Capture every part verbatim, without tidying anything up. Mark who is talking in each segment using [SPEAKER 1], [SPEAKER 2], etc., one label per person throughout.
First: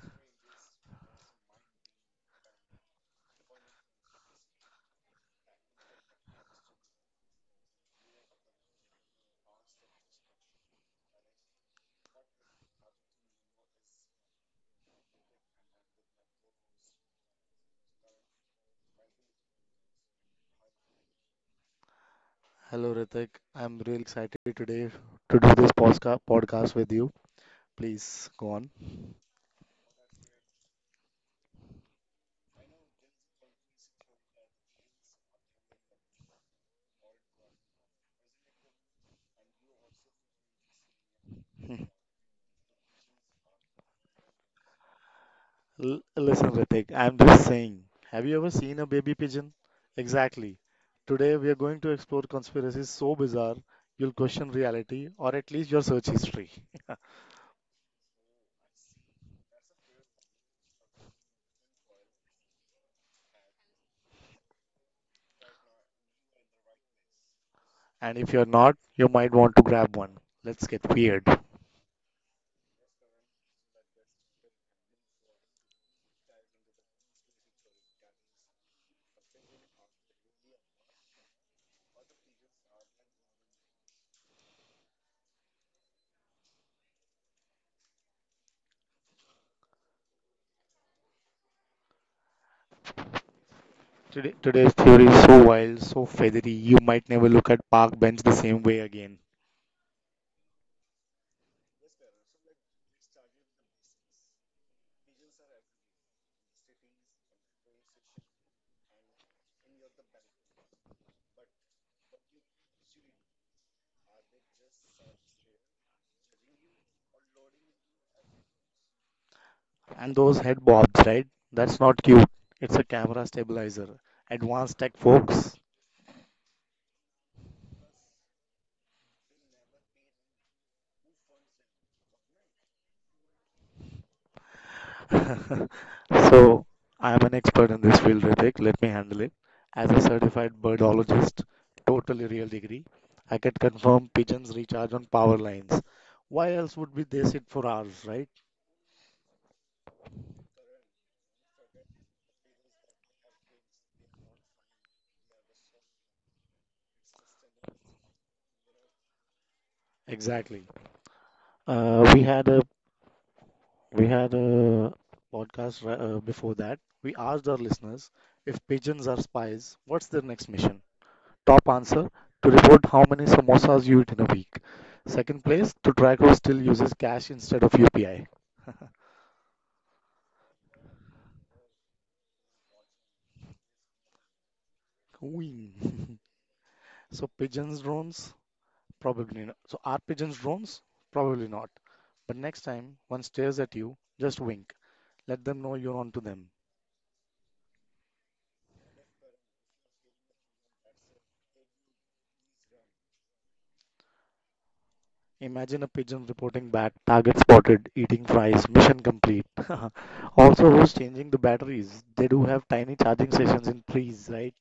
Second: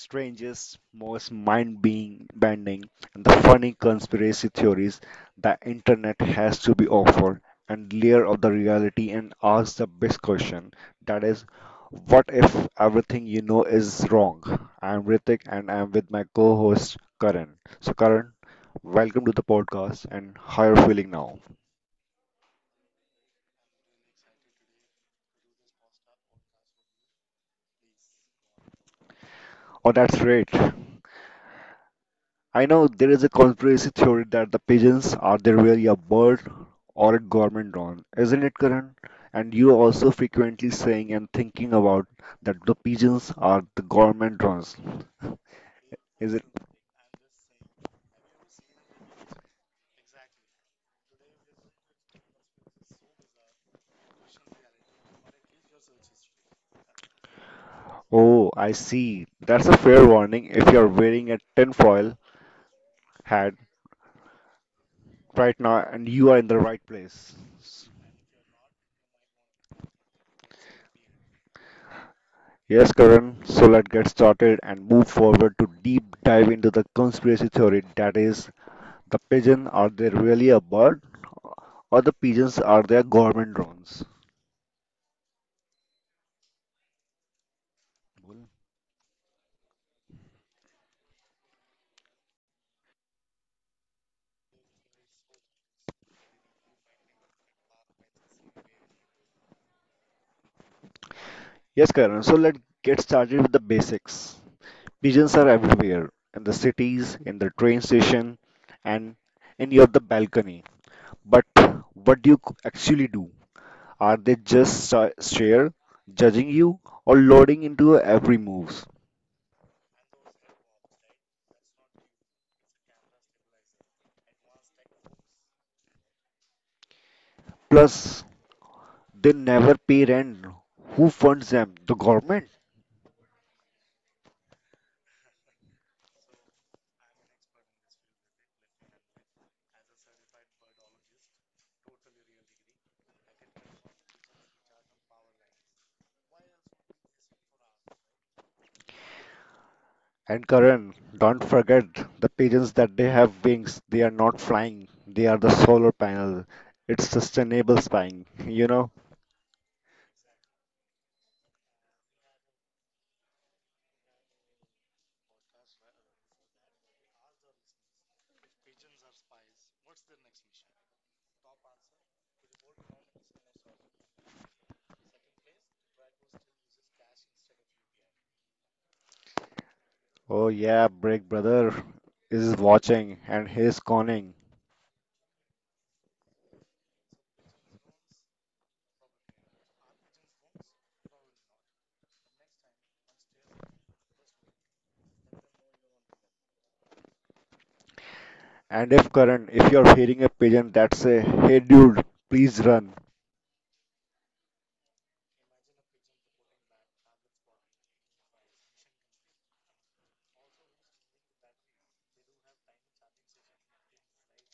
[SPEAKER 1] strangest, most mind bending and the funny conspiracy theories the internet has to be offered and layer of the reality and ask the best question. That is, what if everything you know is wrong? I'm Ritik and I'm with my co-host Karan. So Karan, welcome to the podcast and how are you feeling now?
[SPEAKER 2] Hello Ritik, I'm really excited today to do this posca- podcast with you. Please go on.
[SPEAKER 1] Oh, that's great. I know there is a conspiracy theory that the pigeons are there really a bird or a government drone, isn't it, Karan? And you also frequently saying and thinking about that the pigeons are the government drones,
[SPEAKER 2] L-
[SPEAKER 1] is it?
[SPEAKER 2] listen, Ritik, I'm just saying, have you ever seen a baby pigeon? Exactly. Today we are going to explore conspiracies so bizarre you'll question reality or at least your search history.
[SPEAKER 1] Oh, I see. That's a fair warning if you're wearing a tinfoil hat right now and you are in the right place.
[SPEAKER 2] And if you're not, you might want to grab one. Let's get weird.
[SPEAKER 1] Yes, Karan, so let's get started and move forward to deep dive into the conspiracy theory that is, the pigeon, are they really a bird? Or the pigeons, are they government drones?
[SPEAKER 2] Today, today's theory is so wild, so feathery, you might never look at park bench the same way again.
[SPEAKER 1] Yes, Karan, so let's get started with the basics. Pigeons are everywhere in the cities, in the train station, and in your the balcony. But what do you c- actually do? Are they just sta- stare, judging you, or loading into your every move?
[SPEAKER 2] And those head bobs, right? That's not cute. It's a camera stabilizer. Advanced tech, folks.
[SPEAKER 1] Plus, they never pay rent. Who funds them? The government?
[SPEAKER 2] So I'm an expert in this field, Ritik. Let me handle it. As a certified birdologist, totally real degree, I can confirm pigeons recharge on power lines. Why else would we they sit for hours, right?
[SPEAKER 1] And Karan, don't forget the pigeons that they have wings. They are not flying. They are the solar panel. It's sustainable spying, you know?
[SPEAKER 2] Exactly. Uh, we had a we had a podcast ri- uh, before that. We asked our listeners if pigeons are spies, what's their next mission? Top answer: to report how many samosas you eat in a week. Second place: to track who still uses cash instead of U P I.
[SPEAKER 1] Oh yeah, Break Brother is watching and he's conning.
[SPEAKER 2] Queen. So pigeons drones? Probably not. So are pigeons drones? Probably not. But next time one stares at you, just wink. Let them know you're on to them.
[SPEAKER 1] And if Karan, if you're hearing a pigeon that say, hey dude, please run.
[SPEAKER 2] Imagine a pigeon reporting back, target spotted, eating fries, mission complete. Also, who's changing the batteries? They do have tiny charging stations in trees, right?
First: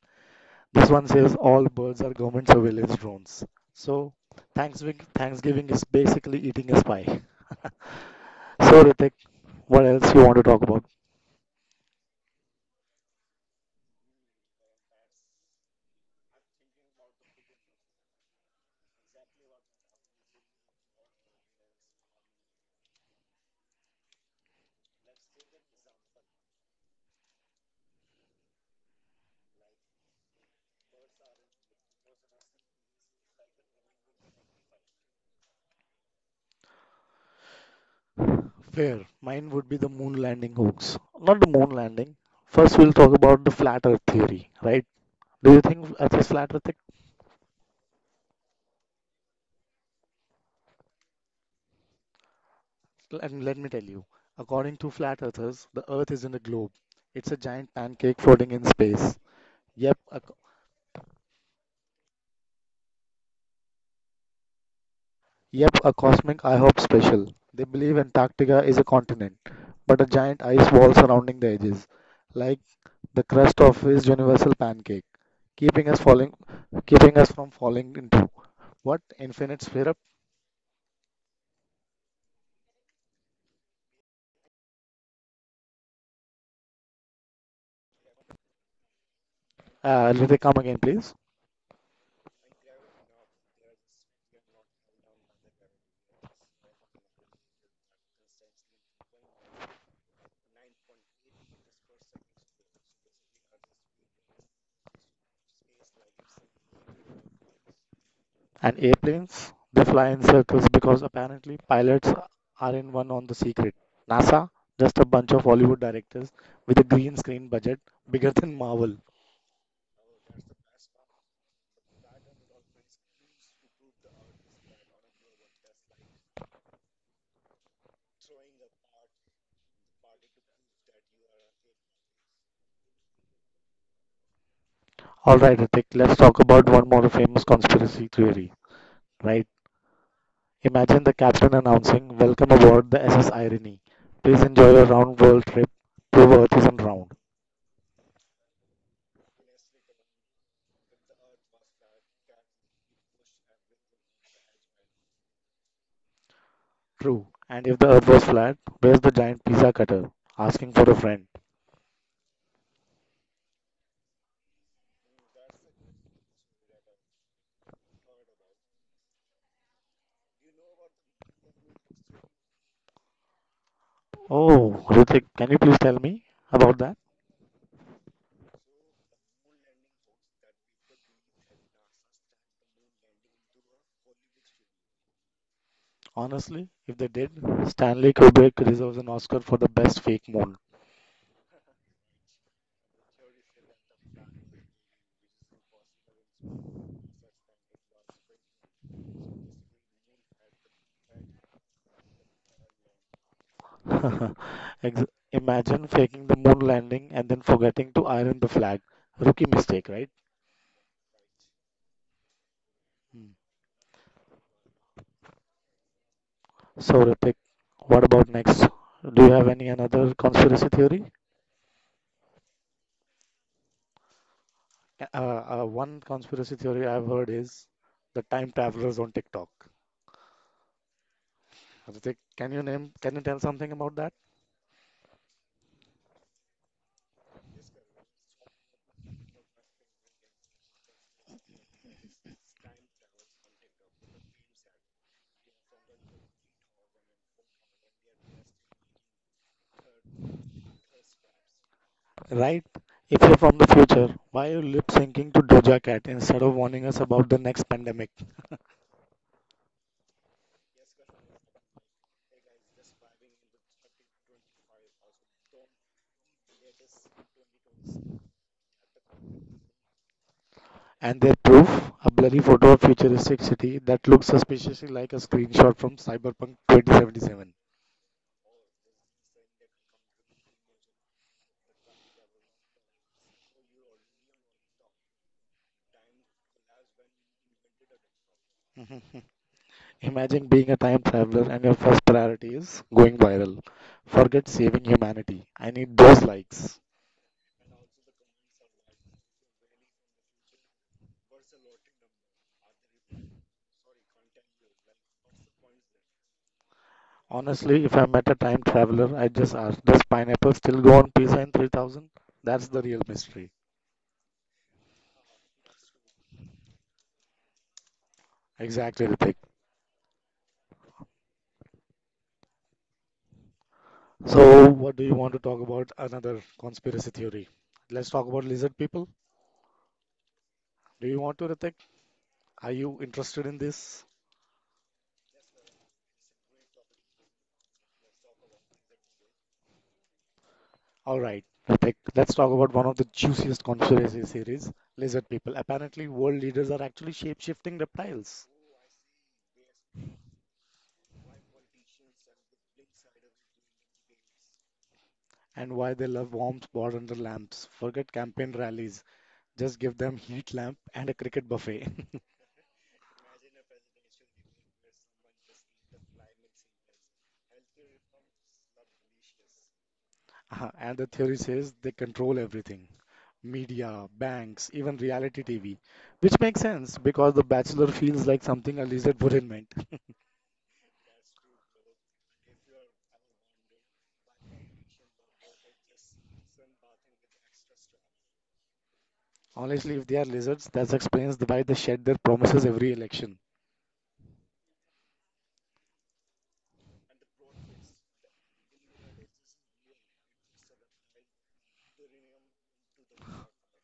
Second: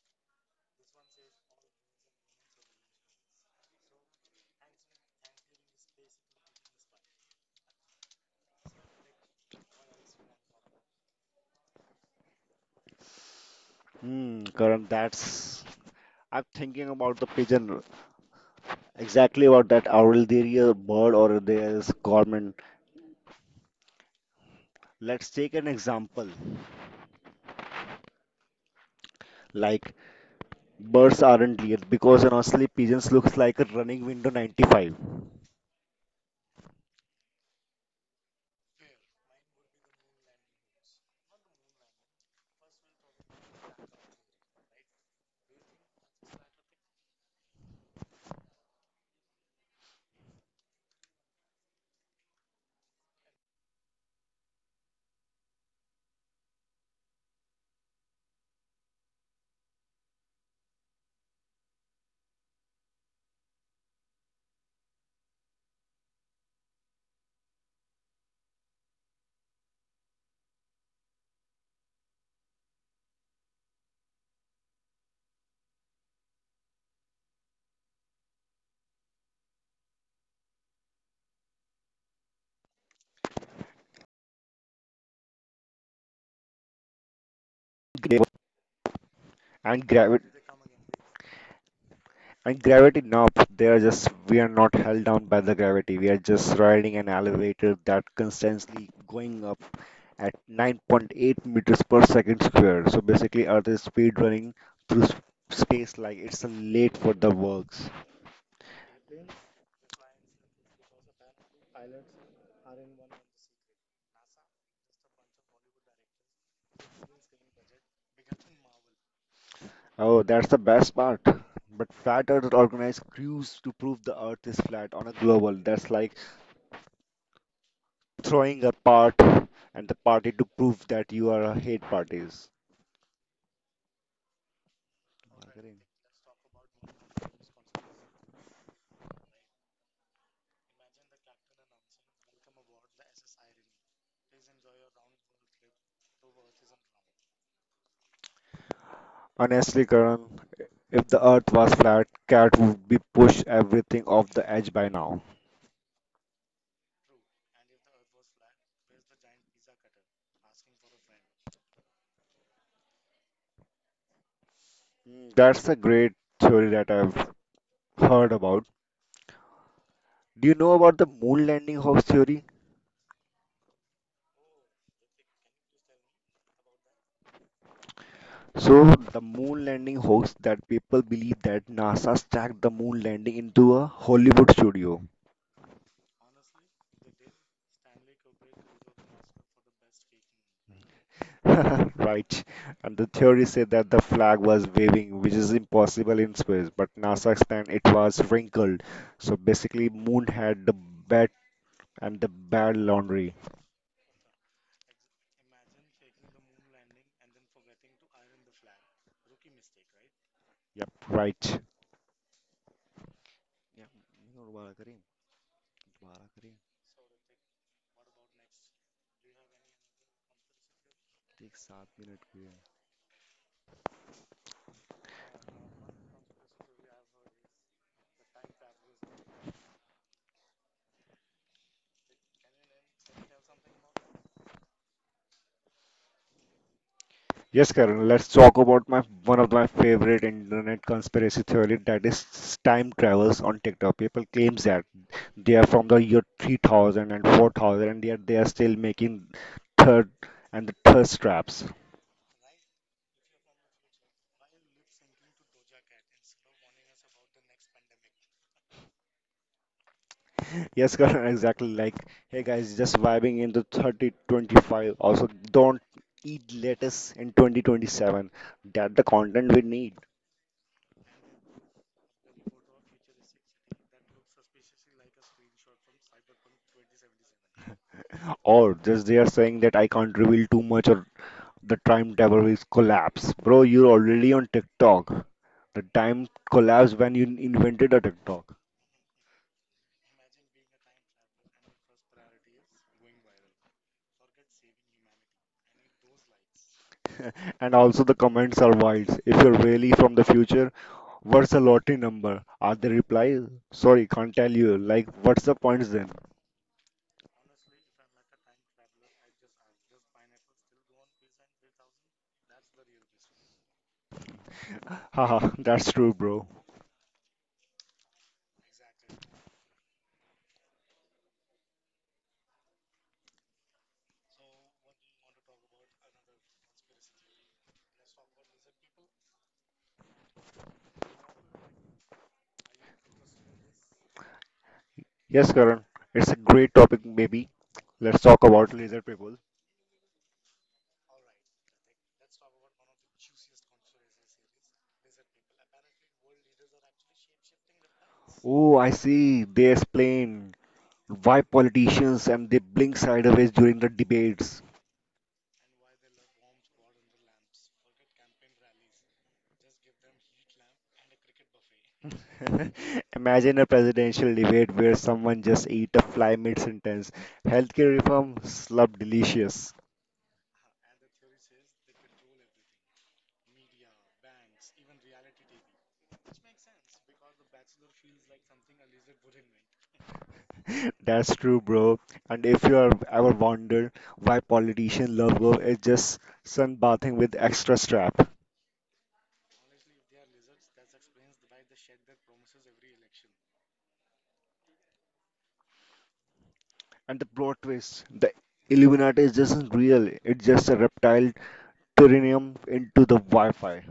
[SPEAKER 2] This one says all birds are government surveillance drones. So, Thanksgiving, Thanksgiving is basically eating a spy. So, Ritik, what else you want to talk about?
[SPEAKER 1] Hmm, Karan, that's, I'm thinking about the pigeon. Exactly about that. Are there a bird or there is government? Let's take an example. Like, birds aren't real because honestly, pigeons looks like a running window ninety-five.
[SPEAKER 2] Fair. Mine would be the moon landing hoax. Not the moon landing. First, we'll talk about the flat earth theory, right? Do you think Earth is flat earth? And let me tell you, according to flat earthers, the earth isn't a globe. It's a giant pancake floating in space. Yep, a, yep, a cosmic IHOP special. They believe Antarctica is a continent, but a giant ice wall surrounding the edges, like the crust of his universal pancake, keeping us falling, keeping us from falling into what infinite sphere.
[SPEAKER 1] Gra- and
[SPEAKER 2] Uh,
[SPEAKER 1] gravity,
[SPEAKER 2] let me come again, please.
[SPEAKER 1] and gravity knob. They are just, we are not held down by the gravity. We are just riding an elevator that constantly going up at nine point eight meters per second square. So basically, Earth is speed running through s- space like it's late for the works.
[SPEAKER 2] And airplanes, they fly in circles because apparently pilots are in one on the secret. NASA, just a bunch of Hollywood directors with a green screen budget bigger than Marvel.
[SPEAKER 1] Oh, that's the best part. But Flat Earth organized crews to prove the Earth is flat on a global. That's like throwing a part at the party to prove that you are a hate parties.
[SPEAKER 2] All right, Ritik, let's talk about one more famous conspiracy theory, right? Imagine the captain announcing, Welcome aboard the S S Irony. Please enjoy your round world trip. Prove Earth isn't round.
[SPEAKER 1] Honestly, Karan, if the earth was flat, cat would be pushed everything off the edge by now.
[SPEAKER 2] True. And if the Earth was flat, where's the giant pizza cutter? Asking for a friend.
[SPEAKER 1] Mm, That's a great theory that I've heard about. Do you know about the moon landing hoax theory?
[SPEAKER 2] Oh, Hrithik, can you please tell me about that?
[SPEAKER 1] So, the moon landing hoax that people believe that NASA stacked the moon landing into a Hollywood studio.
[SPEAKER 2] Honestly, if they did, Stanley Kubrick deserves an Oscar for the best fake moon.
[SPEAKER 1] Right. And the theory said that the flag was waving, which is impossible in space, but NASA explained it was wrinkled. So basically, moon had the bad and the bad laundry.
[SPEAKER 2] Ex- Imagine faking the moon landing and then forgetting to iron the flag. Rookie mistake, right?
[SPEAKER 1] Yep, right.
[SPEAKER 2] Hmm.
[SPEAKER 1] Yeah.
[SPEAKER 2] So, Hrithik, what about next? Do you have any another conspiracy theory? Uh, uh, one conspiracy theory I've heard is the time travelers on TikTok. Hrithik, can you name? Can you tell something about that?
[SPEAKER 1] Yes, Karan, let's talk about my one of my favorite internet conspiracy theory that is time travels on TikTok. People claims that they are from the year three thousand and four thousand and yet they are still making third and the thirst traps.
[SPEAKER 2] Right? If you're from the future, why are you lip syncing to Doja Cat instead of warning us about the next pandemic?
[SPEAKER 1] Yes, Karan, exactly like hey guys, just vibing in the thirty twenty-five. Also, don't eat lettuce in twenty twenty-seven. That the content we need.
[SPEAKER 2] And their proof, a blurry photo of futuristic city that looks suspiciously like a screenshot from Cyberpunk twenty seventy-seven.
[SPEAKER 1] Or just they are saying that I can't reveal too much, or the time table is collapse. Bro, you're already on TikTok. The time collapsed when you invented a TikTok.
[SPEAKER 2] Mhm. Imagine being a time traveler and your first priority is going viral. Forget saving humanity. I need those likes.
[SPEAKER 1] And also the comments are wild. If you're really from the future, what's the lottery number? Are they reply? Sorry, can't tell you. Like, what's the points then?
[SPEAKER 2] Honestly, if I met a time traveler, I'd just ask, does pineapple still go on pizza in three thousand? That's the real mystery.
[SPEAKER 1] Haha, that's true, bro.
[SPEAKER 2] Exactly, Ritik. So, what do you want to talk about? Another conspiracy theory. Let's talk about lizard people. Do you want to, Ritik? Are you interested in this?
[SPEAKER 1] Yes, Karan. It's a great topic, maybe. Let's talk about laser people.
[SPEAKER 2] All right, Ritik. Let's talk about one of the juiciest conspiracy theories, lizard people. Apparently, world leaders are actually shape-shifting reptiles.
[SPEAKER 1] Oh, I see. They explain why politicians and they blink sideways during the debates.
[SPEAKER 2] And why they love warm spot under lamps. Forget campaign rallies. Just give them heat lamp and a cricket buffet.
[SPEAKER 1] Imagine a presidential debate where someone just ate a fly mid-sentence. Healthcare reform, slub delicious.
[SPEAKER 2] Uh, And the theory says they control everything media, banks, even reality T V, which makes sense because The Bachelor feels like something a lizard wouldn't meant.
[SPEAKER 1] That's true, bro. And if you are ever wondered why politician love go, it's just sunbathing with extra strap.
[SPEAKER 2] Honestly, if they are lizards, that explains the- why they shed their promises every election.
[SPEAKER 1] And the plot twist, the Illuminati is just not real. It's just a reptile uranium into the Wi-Fi.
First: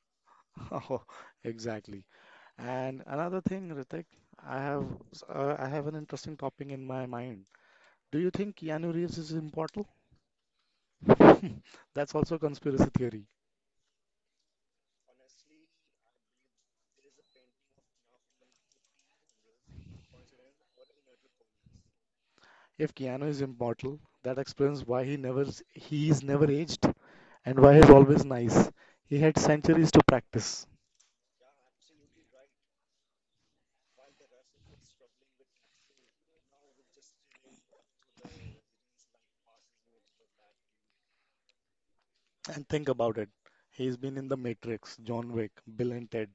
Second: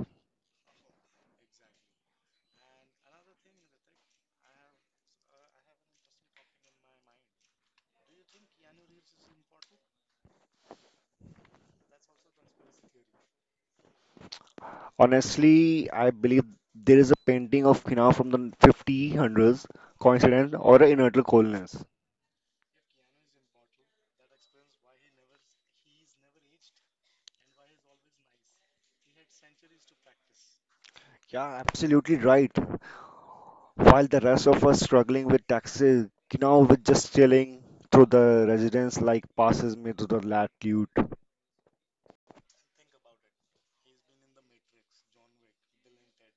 [SPEAKER 2] Oh, exactly. And another thing, Ritik, I have uh, I have an interesting topic in my mind. Do you think Keanu Reeves is immortal? That's also a conspiracy theory.
[SPEAKER 1] Honestly, I believe there is a painting of Kina from the fifteen hundreds, coincidence or an inertial coldness.
[SPEAKER 2] If Keanu is immortal, that explains why he never s- he is never aged, and why is always nice. He had centuries to practice.
[SPEAKER 1] Yeah, absolutely right. While the rest of us struggling with taxes, you know, with just chilling through the residence like passes me to the latitude.
[SPEAKER 2] And think about it. He's been in The Matrix, John Wick, Bill and Ted.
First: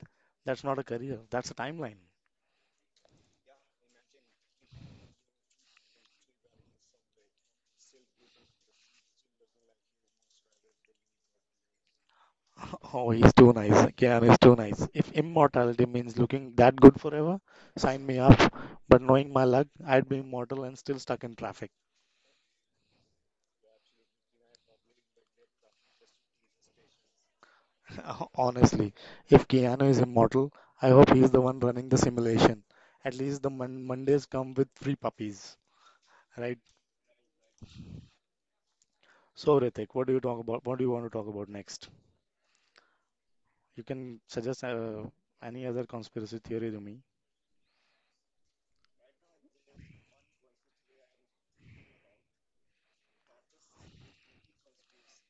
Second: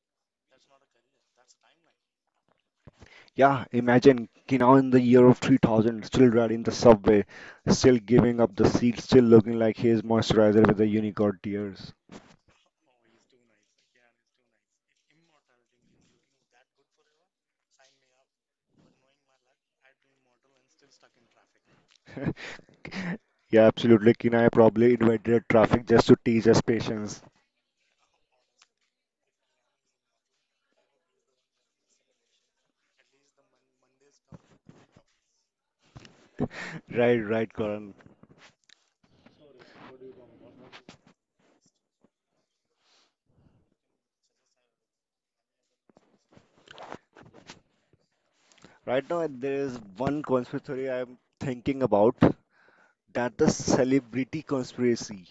[SPEAKER 2] That's not a career, that's a timeline.
[SPEAKER 1] Yeah, imagine, you know, in the year of three thousand, still riding the subway, still giving up the seat, still looking like his moisturizer with the unicorn tears.
[SPEAKER 2] Oh, he's too nice. Keanu is too nice. If immortality means looking that good forever, sign me up. But knowing my luck, I'd be immortal and still stuck in traffic.
[SPEAKER 1] Yeah, absolutely. Kinai probably invented traffic just to teach us patience.
[SPEAKER 2] Honestly, if Keanu is immortal, I hope he's the one running the simulation. At least the mon- Mondays come with free puppies, right?
[SPEAKER 1] Right, right, Karan.
[SPEAKER 2] So, Ritik, what do you talk about? What do you want to talk about next? You can suggest uh, any other conspiracy theory to me.
[SPEAKER 1] Right now, there is one conspiracy theory I'm thinking about that the celebrity conspiracy.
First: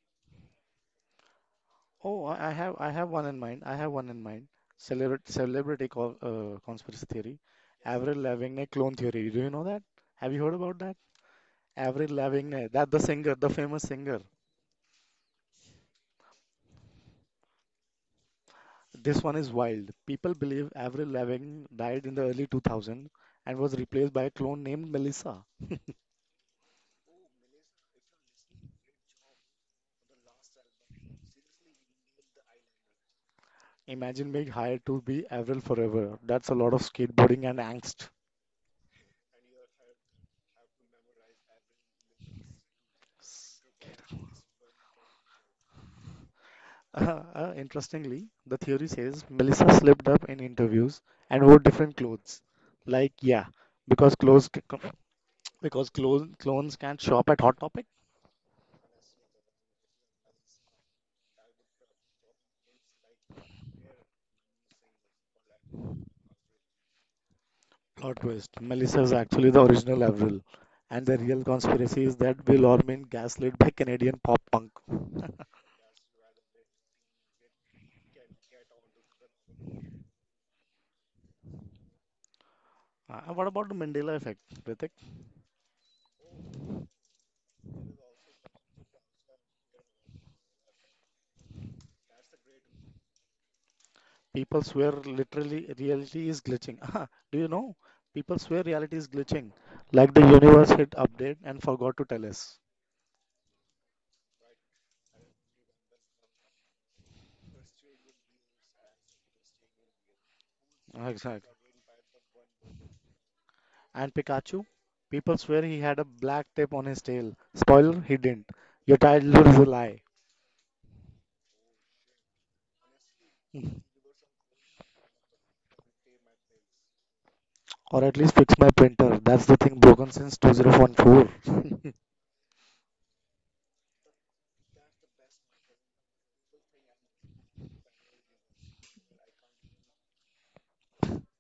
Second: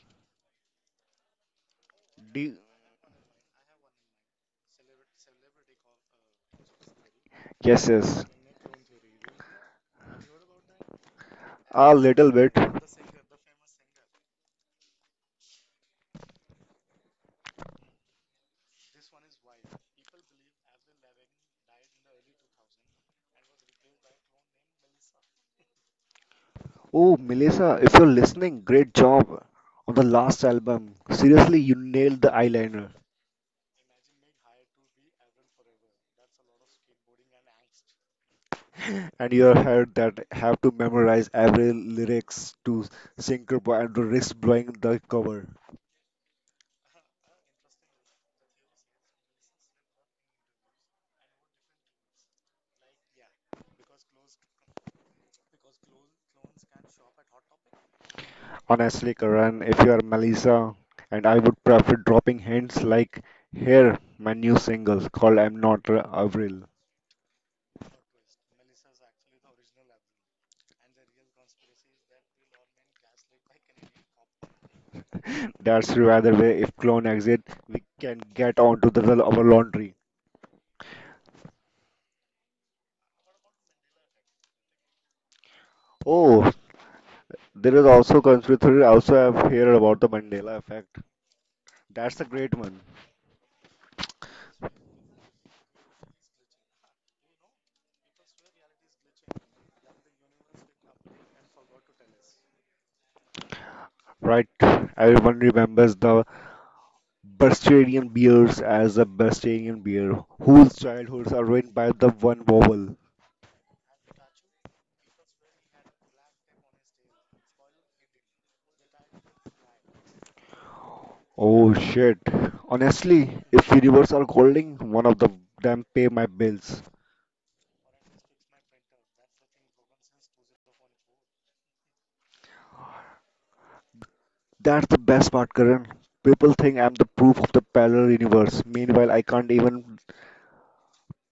[SPEAKER 2] Oh, I I
[SPEAKER 1] Do,
[SPEAKER 2] have, I have one in mind. I have one in mind. Celebra- celebrity co- uh, conspiracy theory.
[SPEAKER 1] yes,
[SPEAKER 2] Avril
[SPEAKER 1] yes,
[SPEAKER 2] Lavigne clone theory. Do you know that? Have you heard about that?
[SPEAKER 1] a
[SPEAKER 2] Avril
[SPEAKER 1] little bit.
[SPEAKER 2] Lavigne, that the singer, the famous singer. This one is wild. People believe Avril Lavigne died in the early two thousands and was replaced by a clone named Melissa.
[SPEAKER 1] Oh, Melissa, if you're listening, great job on the last album. Seriously, you nailed the eyeliner
[SPEAKER 2] Imagine being hired to be Avril forever. That's a lot of skateboarding and angst.
[SPEAKER 1] and your hair that have to memorize every lyrics to Syncope and to risk blowing the cover.
[SPEAKER 2] Uh, uh, interestingly, the theory says Melissa slipped up in interviews and wore different clothes. Like, yeah, because clothes c- c- because clone, clones can't shop at Hot Topic.
[SPEAKER 1] Honestly, Karan, if you are Melissa, and I would prefer dropping hints like, here, my new single called I'm Not a Avril.
[SPEAKER 2] Plot twist: Melissa is actually the original Avril, and the real conspiracy is that Bill Orman gaslit by Canadian pop punk.
[SPEAKER 1] That's the other way if clone exit, we can get on to the, our laundry.
[SPEAKER 2] Uh, what about the Mandela effect, Ritik?
[SPEAKER 1] Oh, there is also conspiracy. Also, I've heard about the Mandela effect. That's a great one,
[SPEAKER 2] People swear literally reality is glitching. Do you know? People swear reality is glitching, like the universe hit update and forgot to tell us.
[SPEAKER 1] right? Everyone remembers the Bostonian bears as a Bostonian bear whose
[SPEAKER 2] Ah,
[SPEAKER 1] childhoods
[SPEAKER 2] exactly.
[SPEAKER 1] are ruined by the one vowel.
[SPEAKER 2] And Pikachu? People swear he had a black tape on his tail. Spoiler, he didn't. Your childhood is a lie.
[SPEAKER 1] Oh shit! Honestly, if universe are holding, one of the them pay my bills.
[SPEAKER 2] Or at least fix my printer. That's the thing broken since twenty fourteen.
[SPEAKER 1] That's the best part, Karan. People think I'm the proof of the parallel universe. Meanwhile, I can't even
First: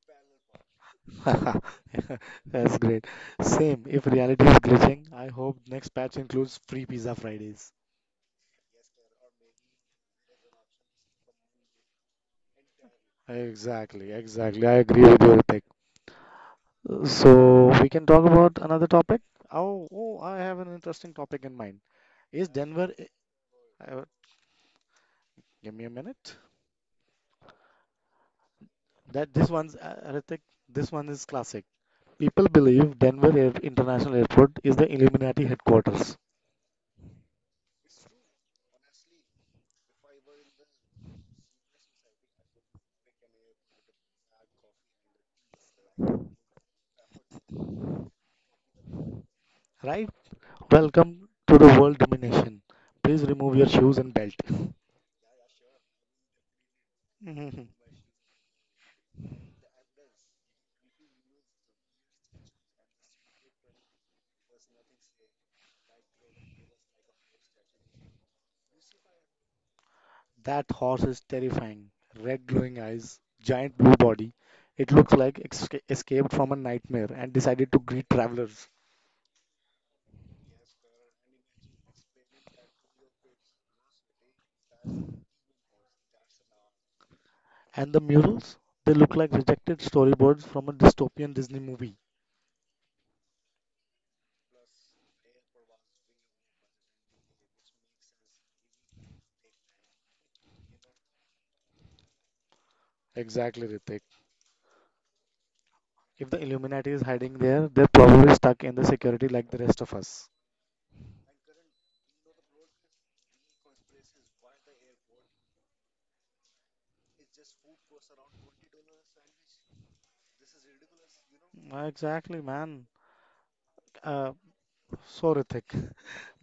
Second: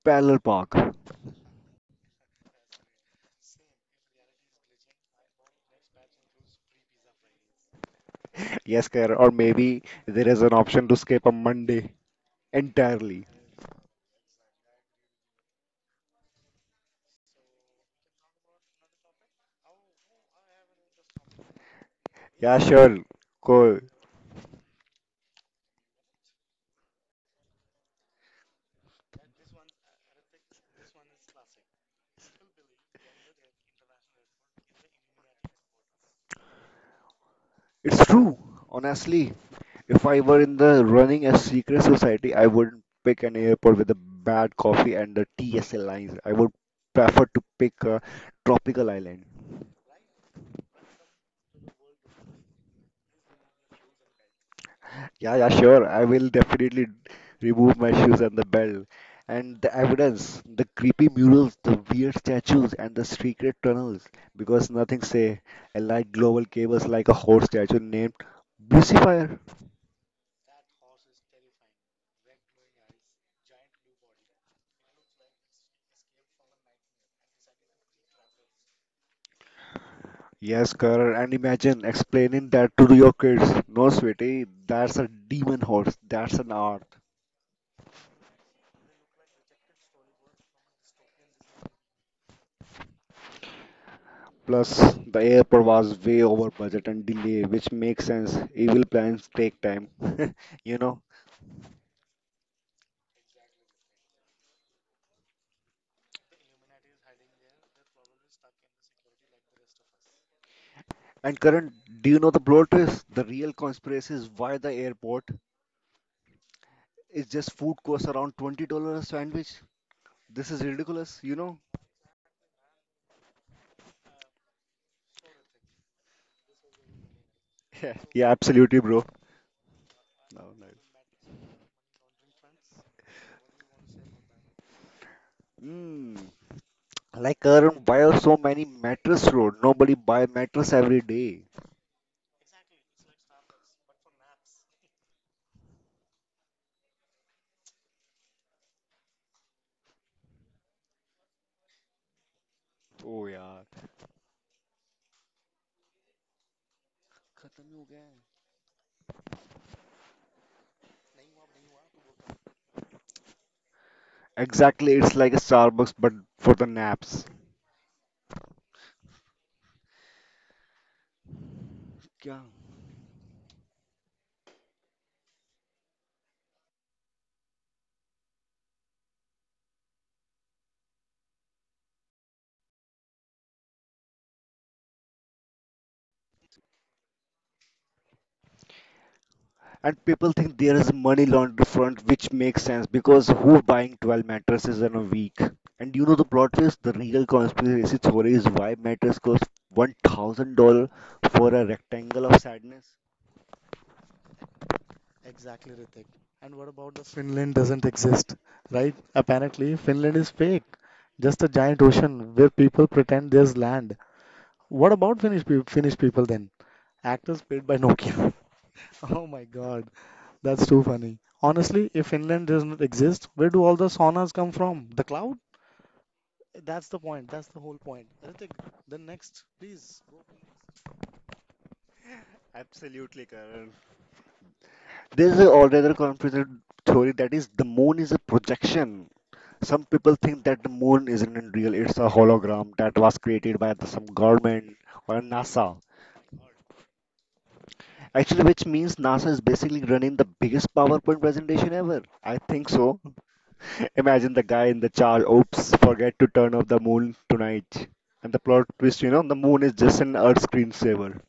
[SPEAKER 1] parallel park.
[SPEAKER 2] That's great. Same, if reality is glitching, I hope next patch includes free pizza Fridays.
[SPEAKER 1] Yes, Karan. Or maybe there is an option to skip a Monday. Entirely.
[SPEAKER 2] Exactly, exactly. I agree with your pick. So we can talk about another topic. Oh, oh, I have an interesting topic in mind. Is
[SPEAKER 1] Yeah,
[SPEAKER 2] Denver?
[SPEAKER 1] sure.
[SPEAKER 2] I-
[SPEAKER 1] Cool.
[SPEAKER 2] Uh, give me a minute. That this one's uh, Ritik, this one is classic. People believe Denver Air International Airport is the Illuminati headquarters,
[SPEAKER 1] It's true. Honestly, if I were in the running a secret society, I wouldn't pick an airport with a bad coffee and the T S L lines. I would prefer to pick a tropical island.
[SPEAKER 2] right? Welcome to the world domination. Please remove your shoes and belt.
[SPEAKER 1] Yeah, yeah, sure. I will definitely
[SPEAKER 2] Mhm.
[SPEAKER 1] remove my shoes and the bell. And the evidence, the creepy murals, the weird statues, and the secret tunnels. Because nothing say, I like global cables like a horse statue named Lucifer.
[SPEAKER 2] That horse is terrifying. Red glowing eyes, giant blue body. It looks like esca- escaped from a nightmare and decided to greet travelers.
[SPEAKER 1] Yes, Karan, and imagine explaining that to your kids. No, sweetie, that's a demon horse. That's an art.
[SPEAKER 2] And the murals, they look like rejected storyboards from a dystopian Disney movie.
[SPEAKER 1] Plus, the airport was way over budget and delay, which makes sense. Evil plans take time, you know.
[SPEAKER 2] Exactly, Ritik. If the Illuminati is hiding there, they're probably stuck in the security like the rest of us.
[SPEAKER 1] And Karan, do you know the plot twist? The real conspiracy is why the airport is just food costs around twenty dollars a sandwich. This is ridiculous, you know?
[SPEAKER 2] Uh, Exactly, man. Uh, so Ritik.
[SPEAKER 1] Yeah, yeah, absolutely, bro. No, no. Mm. Like Karan, why are so many mattress road? Nobody buy mattress every day. ओ यार खत्म ही हो गया है। Exactly, it's like a Starbucks but for the naps. क्या? And people think there is money laundry front, which makes sense because who buying twelve mattresses in a week? And you know the plot twist, the real conspiracy theory is why mattress costs one thousand dollars for a rectangle of sadness. Absolutely, Karan. There's a altogether conspiracy theory that is the moon is a projection. Some people think that the moon isn't real, it's a hologram that was created by the- some government or NASA. Actually, which means NASA is basically running the biggest PowerPoint presentation ever. I think so. Imagine the guy in the charge, oops, forget to turn off the moon tonight. And the plot twist, you know, the moon is just an Earth screensaver.